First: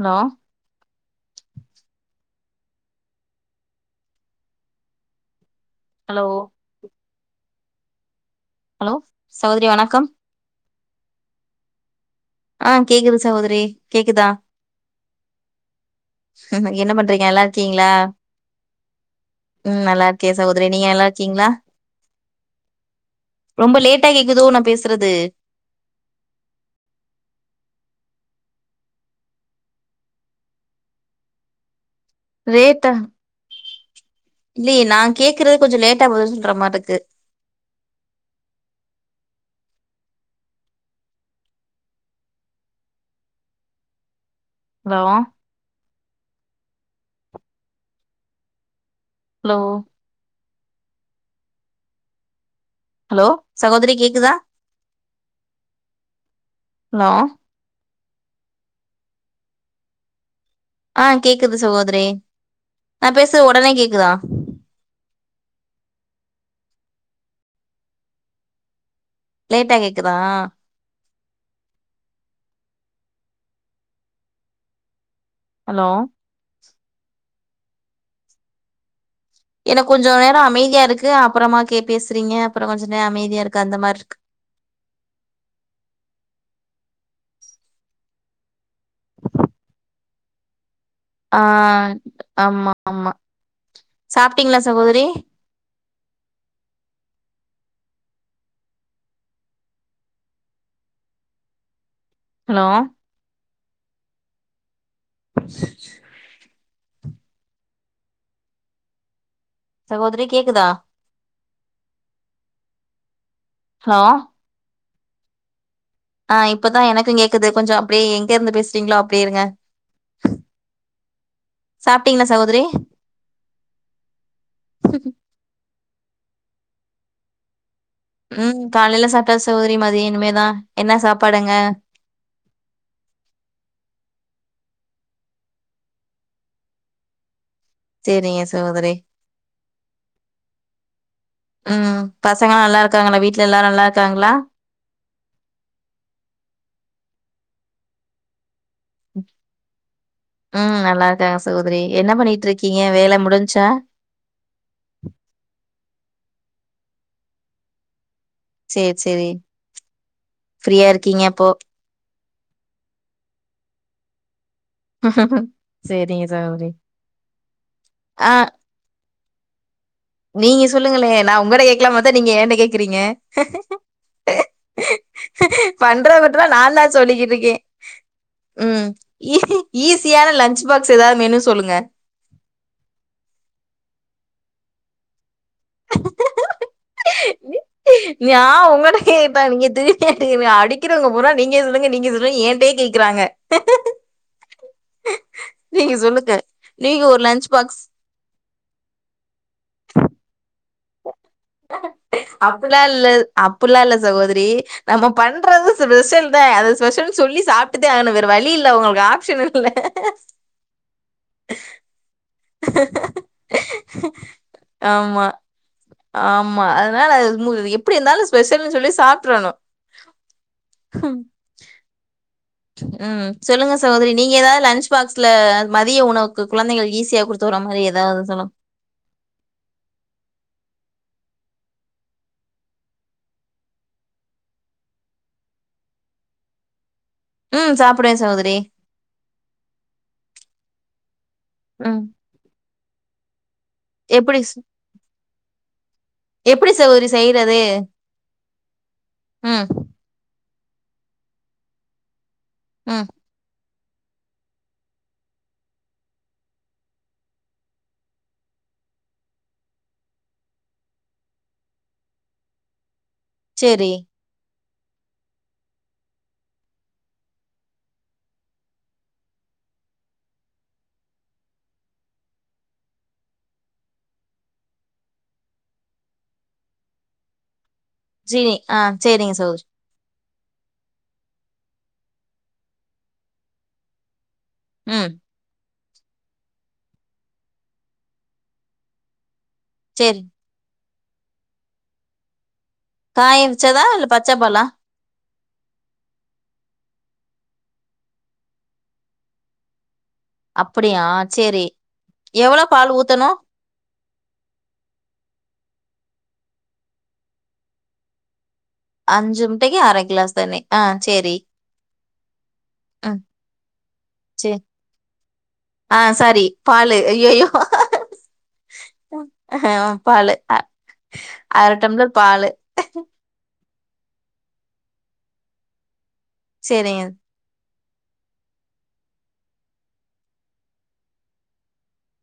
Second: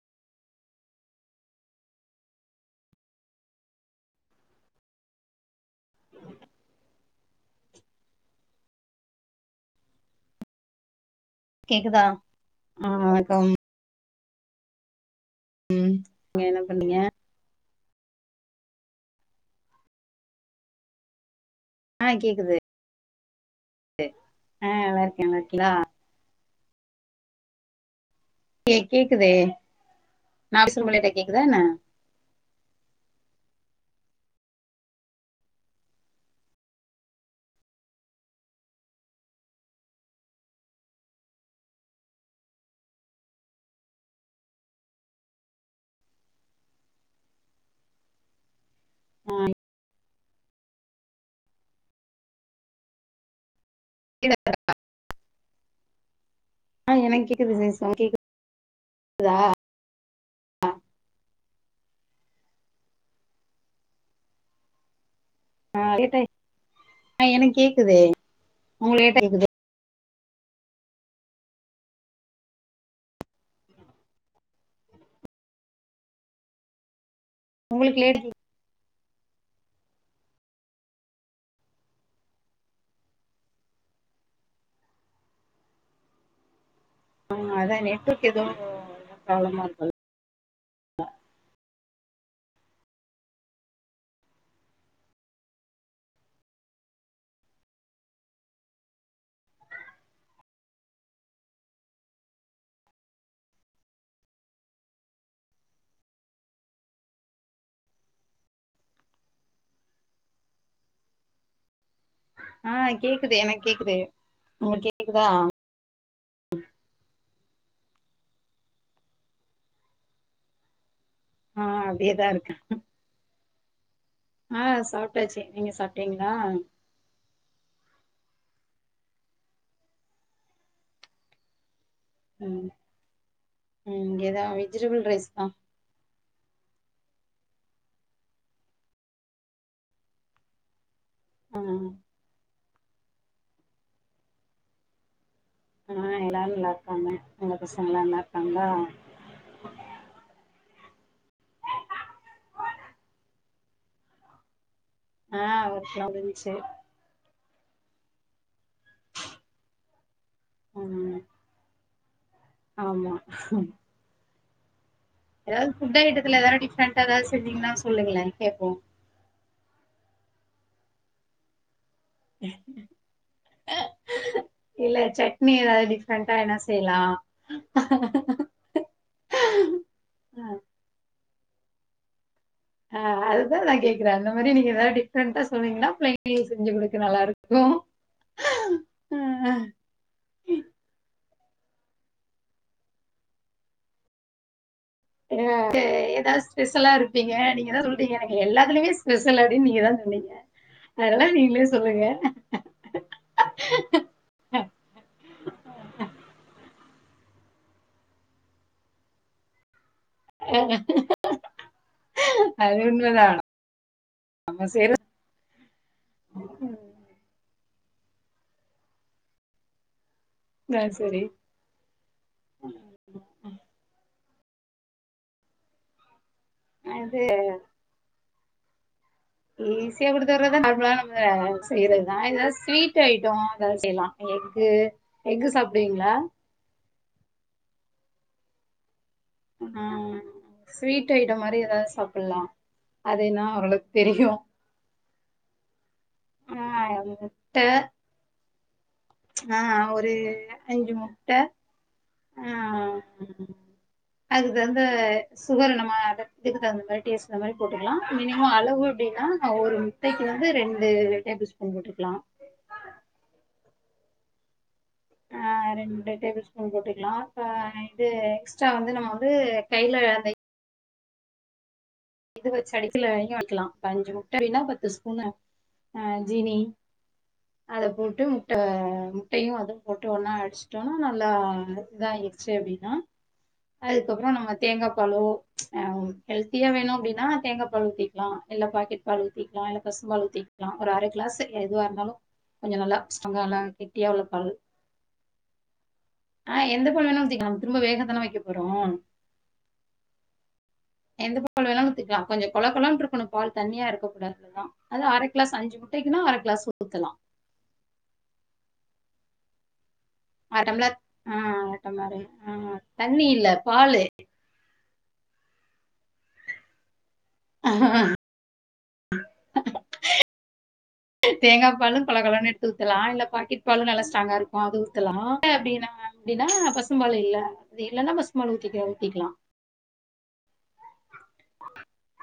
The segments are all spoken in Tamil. அலோ ஹலோ ஹலோ சகோதரி வணக்கம் கேக்குதா ஆ கேக்குது சகோதரி கேக்குதா ம். என்ன பண்றீங்க நல்லாரு க்கீங்ளா ம் நல்லா இருக்க சகோதரி நீங்க நல்லா இருக்கீங்ளா ஆ கேக்குது ரொம்ப லேட்டா கேக்குதோ நா பேசுறது நா இல்யே கேக்குதே நா பேசறது உங்களிட்ட கேக்குதா என்ன லேட்டா இல்லையே நா கேக்கறது கொஞ்சோ லேட்டா பதில் சொல்ற மார்றுக்கு ஹலோ ஆ ஹலோ ஹலோ சகோதரி கே இல்ல ஆ ஹலோ எனக்கு கேக்குது சிஸ் உங் கேக் கேதா ஆ கேக்குது சுகோதரி நா பேசுறது ஒடனே கேக்குதா ஆ லேட்டாய் ஆ எனக்கு கேக்குதே உங்களிட்ட கேக்குதா லேட்டா கேக்குதா ஹலோ உங்களுக்கு லேட்டா கே ஏனா கொஞ்ச நேரோ அமைதியா இருக்கு அப்புறமா கே பேசுறீங்க அப்புறம் கொஞ்ச நேரோ அமைதியாக்கு அந்த மாரி இருக்கு ஆ அதா நெட்வொர்க் எதோ ப்ராப்ளமா இருக்கு ஆ ஆமா ஆமா சாபபிட்டீங்களா சகோதரி ஹலோ சகோதிரி கேக்குதா ஆ கேக்குது எனக்கு கேக்குது ஹலோ உங்களுக் கேக்குதா ஆ இப்பதா எனக்கு கேக்குது கொஞ்சோ அப்டியே எங்க இருந்து பேசுறீங்களோ அப்டியே இருங்க ஆ அப்டியேதா சாப்பிடீங்களா இருக்கு சகோதரி ஆ சாப்டாச்சு நீங்க சாப்டீங்களா ம் காலையில சாப்டாச்சு சகோதரி மாதியோ இனிமேதா என்ன சாப்பாடு அங்க ம் ம் இங்கதா வெஜிடபிள் ரைஸ் தா சேரிங்க சகோதரி ஆ ம் பசங்கலா நல்லா இருக்காங்களா வீட்ல எல்லா நல்லா இருக்காங்களா ஆ எல்லாரு நல்லா இருக்காங்க உங்க பசங்க எல்லா நல்லா இருக்காங்களா ம் நல்லா இருக்காங்க சகோதரி என்ன பண்ணிட்டு இருக்கீங்க வேல முடிஞ்ச்சா ஆ அவர்க்குலா முடிஞ்ச்சு சேர் சேரி ஃப்ரீயா ம் இருக்கீங்க அப்போ ஆமா ஏதாவது ஃபுட் சேரிங்க ஐட்டத்துல எதனா சகோதரி டிப்ரெண்டா ஏதாது செஞ்சிங்கன்னா சொல்லுங்கலே ஆ கேபோ நீங்க சொல்லுங்களே நா உங்கள கேக்கலாம் பாத்தா நீங்க என்ன கேக்குறீங்க இல்ல சட்னி ஏதாவது டிஃப்ரெண்டா பண்றவங்கட்டலா என்ன நாதா செய்யலா சொல்லிக்கிட்டுருக்கே ம் ஈஸியான லன்ச் பாக்ஸ் ஏதாவது மெனு சொல்லுங்க ஆ அதுதான் நான் கேக்குறே அந்த மாரி நீ ஏதவது டிப்ரெண்ட்டா சொன்னீங்கனா பிள்ளைகளு செஞ்சுகுடு நா உங்கல்ட கேட்டா நீங்க எனக் அடிக்கிறவங்க பூரா நீங்க சொல்லுங்க நீங்க சொல்லுங்க ஏன்டே கேக்றாங்க என எ சொல்லுங்க எதாது ஸ்பெஷலா நீங்க ஒரு இருப்பீங்க லன்ச் நீங்க பாக்ஸ் ஏத சொல் எனக்கு எத்துலயு ஸ்பெஷல் அப்டி நீங்க தா சொன்னீங்க அதெல்லா நீங்களே சொல்லுங்க அப்புல்லா அப்புல்லா இல்ல சகோதிரி நம்ம பண்றது ஸ்பெஷல் தா அது ஸ்பெஷல்ன்னு சொல்லி சாப்ட்டுதே ஆவனு வேற வழி இல்ல உங்க ஆப்ஷனு இல்ல அது உண்மதா நம்ம செய்ற ஆமா ஆமா அதனால அது மு எப்டி இருந்தாலு ஸ்பெஷல்ன்னு சொல்லி சாப்டறணு இதா சரி ம் சொல்லுங்க சகோதரி நீங்க ஏதாவது லன்ச் பாக்ஸ்ல மதிய உணவு உங்க குழந்தைகள் அது ஈஸியா குடுத்துர மாரி ஏதாவது சொல்லு ஈஸியா கொடுத்துறதா நாம்லால செய்யறதுதா ஏதாவது ஸ்வீட் ஐட்டோ அதாவுது செய்லா எக்கு எக்கு சாப்டுவிங்களா ம் சாப்டுவே சகோதரி ஆ ஸ்வீட் ஐட்டம் மாரி ஏதாவது ம். சாப்டலா அதுனா ஒரளக்கு எப்டி ஆ எப்டி சகோதரி செய்யறது நானா ஒரு அஞ்சு முட்ட ம் அதுகு வந்து சுகர்ணம்மா அத இதுக்கு தகுந்த மாரி டேஸ்ட் அந்த மாரி போட்டுக்கலா மினிமம் அளவு அப்டின்னா ஒரு முட்டைக்கு வந்து ரெண்டு டேபிள் ஸ்பூன் போட்டுக்கலா சேரி ஆ ரெண்டு டேபிள் ஸ்பூன் போட்டுக்கலா அ இது எக்ஸ்ட்ரா வந்து நம்ம வந்து கையில அந்த இதுவச்சு அடிக்கல இங்க வக்கலா அஞ்சு முட்ட அப்டின்னா பத்து ஸ்பூனு ஆ ஜீனி அத போட்டு ஜீனி முட்ட ஆ சரிங்க முட்டயு சகோதரி. அது போட்டு ஒன்னா அடிச்ட்டோனா நல்லா இத ஆயிருச்சி அப்டின்னா அதுக்கப்பறோ நாம தேங்கா ம். பாலோ அ ஹெல்த்தியா வேணு அப்டினா தேங்கா பாலூ ஊத்திக்கலா இல்லா பாக்கெட் பாலு ஊத்திக்கலா இல்ல பசு சரி. பாலு ஊத்திக்கலா ஒரு அர கிளாஸு எதுவா இருந்தாலு கொஞ்சோ நல்லா காய ஸ்ட்ராங்கா நல்லா வச்சதா இல்ல கெட்டியா உள்ள பச்சப் பால். பால்லா ஆ எந்த பால் வேணா ஊத்திக்கலா திரும்ப வேகதான வெக்க போறோ அப்படியா எந்த பாலு வேணா ஊத்திக்கலா கொஞ்சோ கொல கொலன்ருக்கணு ஊத்தணும்? பால் தண்ணியா இருக்க கூடாது அதா அது அர கிளாஸ் அஞ்சு முட்டைக்குன்னா அர கிளாஸ் ஊத்தலா அஞ்சு முட்டைக்கு அர கிளாஸ் தண்ணி. அர ஆ ட்ம்லர் சரி. ஆ அர ட்ம்லர் அர ஆ ம். தண்ணி இல்ல பாலு சரி. ஆ சாரி பாலு ஐயயோ ஆ ஹ பாலு அ தேங்கா பாலு கொலக்கொலனு எடுத்து க்கலா இல்ல பாக்கெட் பாலு நல்லா ஸ்ட்ராங்கா இருக்கு அது ஊத்தலா அப்டின்னா அப்டின்னா பசு சேரிங்க பாலு இல்ல அது இல்லன்னா பசு பாலு ஊத்திக்க ஊத்திக்கலா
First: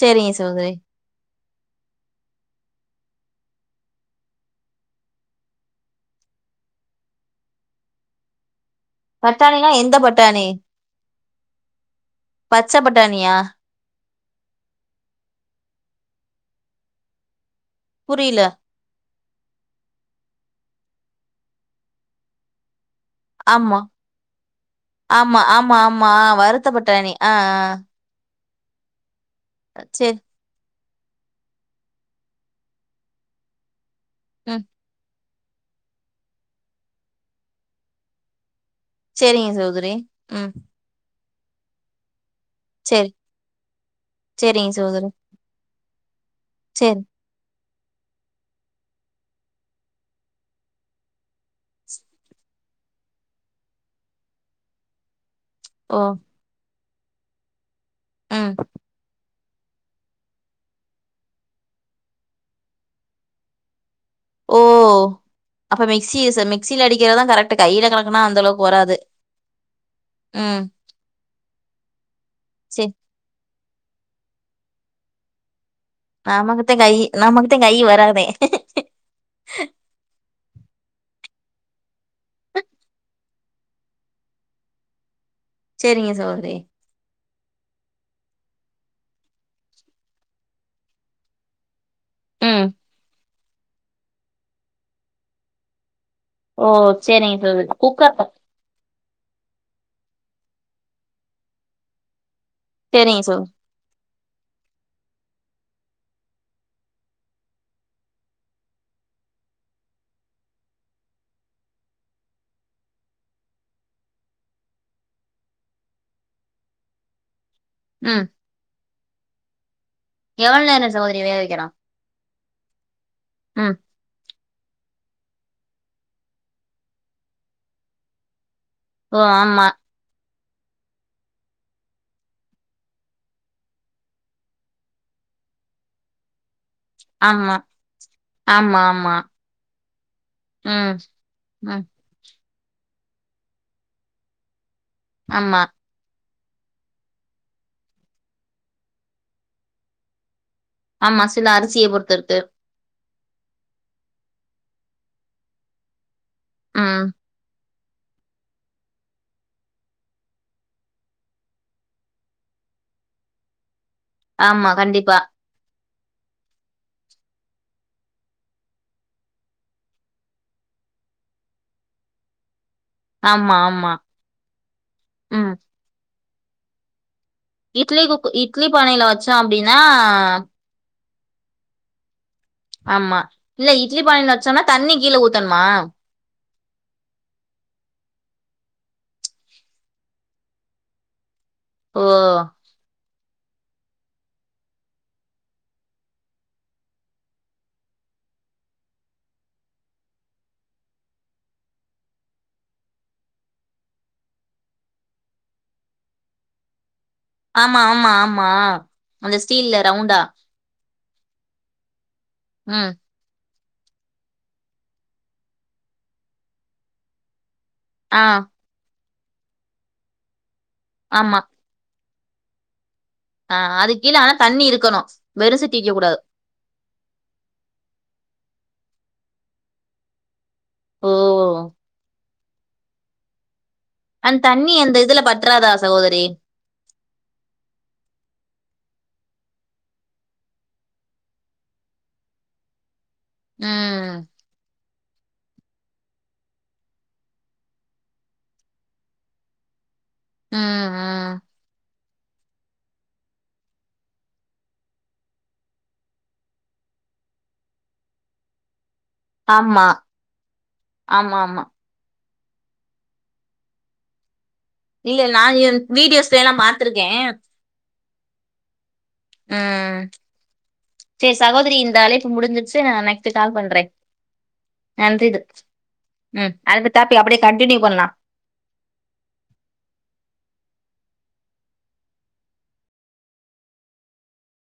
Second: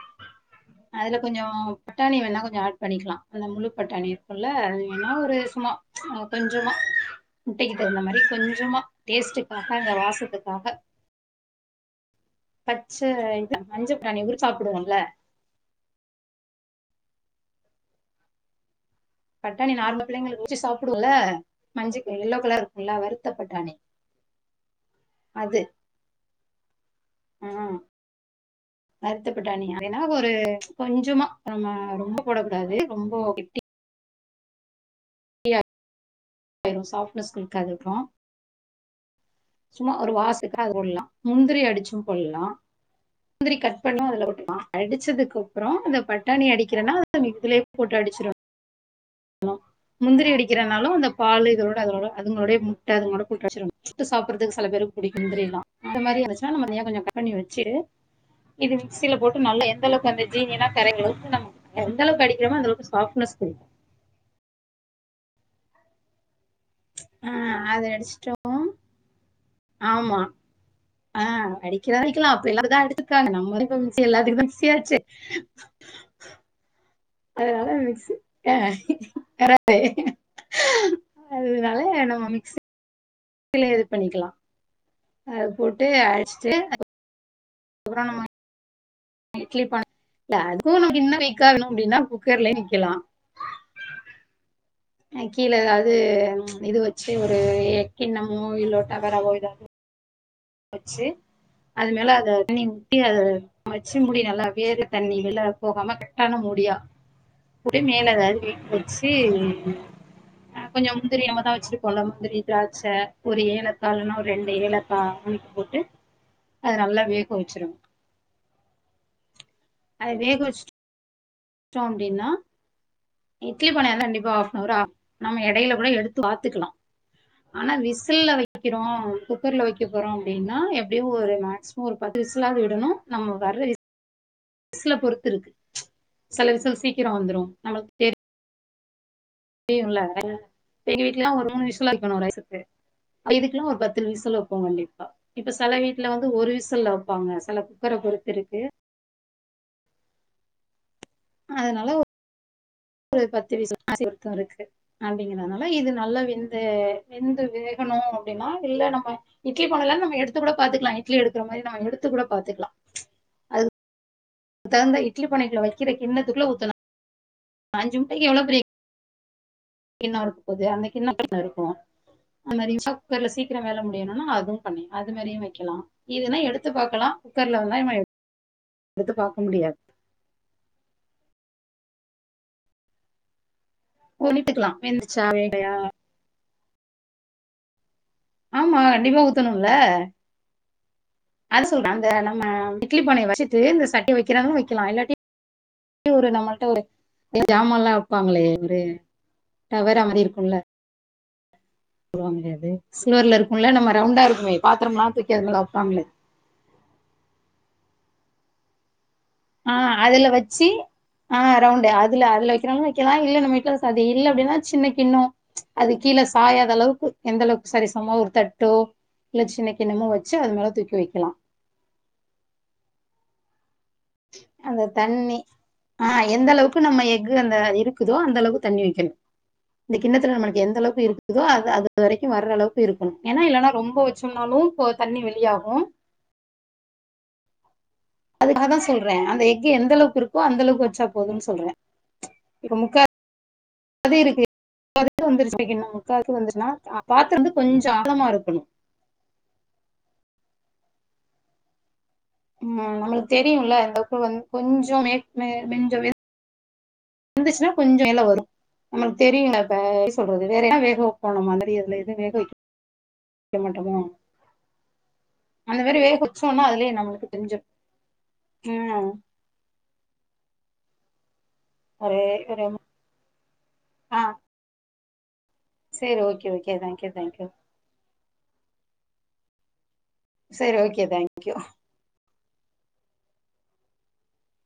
சேரிங்க சகோதிரி அதுல கொஞ்சோ பட்டாணி வேணா கொஞ்சோ ஆட் பண்ணிக்கலா அந்த முழுப்பட்டாணி இருக்குள்ள அது வேணா ஒரு சும்மா அ கொஞ்சமா முட்டைக்கு தகுந்த மாரி கொஞ்சமா டேஸ்ட்டுக்காக பட்டாணினா அந்த எந்த பட்டாணி வாசத்துக்காக பச்ச இது மஞ்ச பிரநானி உருச் சாப்புடுவோல புரில பட்டாணி நார்மல பிள்ளைங்களுக்கு உரிச்சி சாப்டுவோல்ல மஞ்சக்கே எல்லோ கலர் இருக்குல்லா வரு ஆமா ஆமா அது ஆமா ஆமா அ வருத்தப்பட்டணி ஆ ஆ வருத்தப்பட்டாணி அது வேணா சேரி ஒரு கொஞ்சமா நம்ம ரொம்ப போடக் கூடாது ரொம்போ கெட்டி ம் [unintelligible] ஆயிரு சாஃப்னஸ் குடுக்காது அப்றோ சேரிங்க ச சும்மா ஒரு வாசக்கு அது போட்லா முந்திரி அடிச்சு போல்லா சேரி முந்திரி கட் பண்ணி அதுல போட்டுக்லா சேரிங்க சகோதரி அடிச்சதுக்கு அப்றோ அந்த பட்டாணி அடிக்கிறனா சேரி அத இதுலே போட்டு அடிச்சிறிவ முந்திரி அடிக்கிறனாலு அந்த பாலு இதோட அதோட அதுங்களோடே முட்ட அதுங்களோட போட்டு அச்சிரோனே ட்டு சாப்பறதுக்கு செல பேருக்கு புடிக்கு முந்திரியலா ஓ அந்த மாரி இருச்சுன்னா நம்ம தனியா கொஞ்சோ கட் பண்ணி வச்சு ம் இது மிக்சியில போட் டு நல்ல எந்தளவுக் அந்த ஜீனி எல்லா கரைற அளவுக்கு நம்ம எந்த அளவுக்கு அடிக்கிறமோ அந்தளவுக்கு சாஃப்னஸ் குடு ஓ அப்ப மிக்சிஸ் மிக்சில அடிக்கிறதா ஆ கரெக்ட்டு அத கையில கலக்குக்கனா அடிச்சுட்டோ அந்த அளவுக்கு வராது ஆமா ம் ஆ அடிக்கல அடிக்கலா அப்பலா இப்டிதா சேரி அடிச் சாங்க நம்ம இப்போ மிக்சி எல்லாத்துக்கு மிக்சியாச்சே நமக்குத்தே கையி அதனால மிக்சி அதனால நம்ம மிக்சி லோஇது பண்ணிக்கலா அது போட்டு சேரிங்க அடிச்சிட்டு சகோதரி அப்றோ நம்ம இட்லி பானைல அதுவு இன்னோ வெக்கணோ அப்டீன்னா குக்கர்லயே ம் நிக்கலா கீழே ஏதாவது ஓ இது வெச்சு சேரிங்க ஒரு சகோதரி எ குக்கர் கிண்ணமோ இல்ல டவராவோ ஏதாவது வெச்சி அது மேல அத தண்ணி ஊத்தி அது சேரிங்க சகோ வெச்சு மூடி நல்லா வேறு தண்ணி வெள்ள போகாம கர்ட்டான மூடியா ப்படியே மேலே ஏதாவது வெயிட் வெச்சி கொஞ்சோ முந்திரி நம்மதா வெச்சிருப்போல முந்திரி திராட்ச ஒரு ஏலக்கா இல்லனா ஒரு ரெண்டு ஏலக்கா உளுத்து போட்டு அத நல்லா வேக வெச்சிருனோ ம் அத வேக வெச்ட்டு என்னன்ன சகோதரி வேக வெக்கிறோ அப்டீன்னா இட்லி பானயாந்தா கண்டிப்பா ஆஃப்னாரு ஆகோ நம்ம எடையில கூட எடுத்து பாத்துக்குலா ஆனா விசில்ல வெய்க்கிறோ ஓ ஆமா குக்கர்ல வெக் குறோ அப்டீன்னா எப்டியு ஒரு மேக்சிமோ ஒரு பத்து விசலாது விடணோ நம்ம வர்ற வி விசுல பொறுத்துருக்கு செல விசில்ஸ் ஆமா ஆமா ஆமா தெரியோல ம் எங்க வீட்லலா ஒரு மூணு ம் விசுலா வெக்கணோ ரைசுக்கு இதுக்குலா ஒரு பத்து விசில் வெப்போ கண்டிப்பா இப்ப ஆமா செலவீ ட்ல வந்து ஒரு விசல்ல வெப்பாங்க செல குக்கர பொறுத்துருக்கு ஆமா சில அரிசிய அதனால பொறுத்துருக்கு ஒரு பத்து விசுல் அரிசி பொருத்து இருக்கு அப்டீங்களா நல்லா இது நல்லா வெந்து ம் வெந்து வே கணோ அப்டீனா இல்ல நம்ம இட்லி பானலா நம்ம எடுத்து கூட பாத்துக்கலா இட்லி எடுக்குற மாரி நம்ம எடுத்துகூட பாத்துக்லா ஆமா தகுந்த கண்டிப்பா இட்லி பானக்குள்ள வெக்கிற கிண்ணத்துக்குள்ள ஊத்தனு அஞ்சு முட்டக்கி எவ்ளோ பெரிய கிண்ணோருக்குபோது அந்த கிண்ணோ எத்தன்னருக்கு அந்த மாரி இன்ஸ்டா குக்கர்ல ஆமா சீக்கிரோ வேல ஆமா முடியணுனா அதும் பண்ண அது மாதிரியு ம் வெக்கலா இதுனா எடுத்து பாக்கலா இட்லி குக்கு இட்லி பானைல வெச்சோ பார்க்க அப்டீன்னா முடியாது ஆமா இல்ல இட்லி பானல வெச்சோனா ஒன்னிட்டுக்கலாம் தண்ணி வெந்துச்சு கீழ ஊத்தனுமா ஆமா கண்டிப்பா ஊத்தனோல்ல அத சொல்ற ஓ அந்த நம்ம இட்லி பானய வெச்சுட்டு இந்த சட்டி வெக்கிறவங்க வெக்கலா இல்லாட்டி ஒரு நம்மள்ட்ட எ சாமால்லா வெப்பாங்களே ஒரு டவரா மாரி இருக்கோல்ல போடுவாங்களே அது சில்வர்ல இருக்குல்ல நம்ம ரவுண்டாருக்குமே பாத்திரமெல்லா தூக்கி அதுமேல வெப்பாங்களே ஆமா ஆமா ஆமா அந்த ஆ ஸ்டீல்ல ரவுண்டா அதுல வெச்சி ஆ ரவுண்டு அதுல அதுல வெக்கிறலு ம் வெக்கலா இல்ல நம்ம வீட்ல எதா வது இல்லப்டீன்னா சின்ன கிண்ணோ அது கீழ சாயாத அளவுக்கு எந்தளவுக்கு சரிசமா ஆ ஒரு தட்டோ இல்ல சின்ன கிண்ணமோ வெச்சு அது மேலே தூக்கி வெக்கலா ஆமா ஆ அதுக்கீழ அவ்ளோ தண்ணி ஆ எந்தளவுக் க்கு நம்ம எஃகு அந்த இருக்குதோ அந்த அளவுக்கு தண்ணி வெக்கணோ இந்த கிண்ணத்துல நம்ம எந்தளவுக்கு ஓ இருக்குதோ அது அது வரிக்கோ வர்ரளவுக்கு இருக்கணோ ஏனா இல்லன்னா ரொம்ப வ ச்சன்னாலு பொ தண்ணி வெளியாகோ செரி அதுக்காகதா சொல்றே அந்த எஃகு எந்தளவுக்கு இருக்கோ அந்தளவுக்கு வெச்சா போதோன்னு சொல்ற இப்போ முக்கா அது ம் இருக்கு லு இதுக்கு வந்துருச்சுனா முக்காவுக்கு வந்துச்சன்னா பாத்தரந்து கொஞ்ச ஆகழாமாருக்கணு ம் ம் ம் நம்மளுக்கு தெரியுல இந்தவ்க்கு வந்து கொஞ்சோ மேக் மெஞ்ச வெந்த் வந்துச்சுன்னா கொஞ்சோ மேல வரு நம்மளுக்கு தெரியுலப்ப ஆமா எப்டி சொல்றது வேற என்னா வேகவப்போ ஆமா நம்ம ஆமா ஆல்ரெடி எது வேக வக்க வேக்க மாட்டமோ இல்ல நா அந்த மாரி வேக வீடியோஸ்ல எல்லா வச்சோனா அதுலே பாத்திருக்கே நம்மளுக்கு தெரிஞ்சிரு ம் ம் சேரி சகோதிரி இந் இந்த ஒரு அழைப்பு ஒரு முடிஞ்சிச்சு நா நெக்ஸ்ட் கால் பண்றே ஆ நன்றிது சேரி ஓகே ம் ஓகே அடுத்த தேங்க்யூ டாப்பி அப்டியே தேங்க்யூ கண்டினியூ பண்லா சேரி ஓகே தேங்க்யூ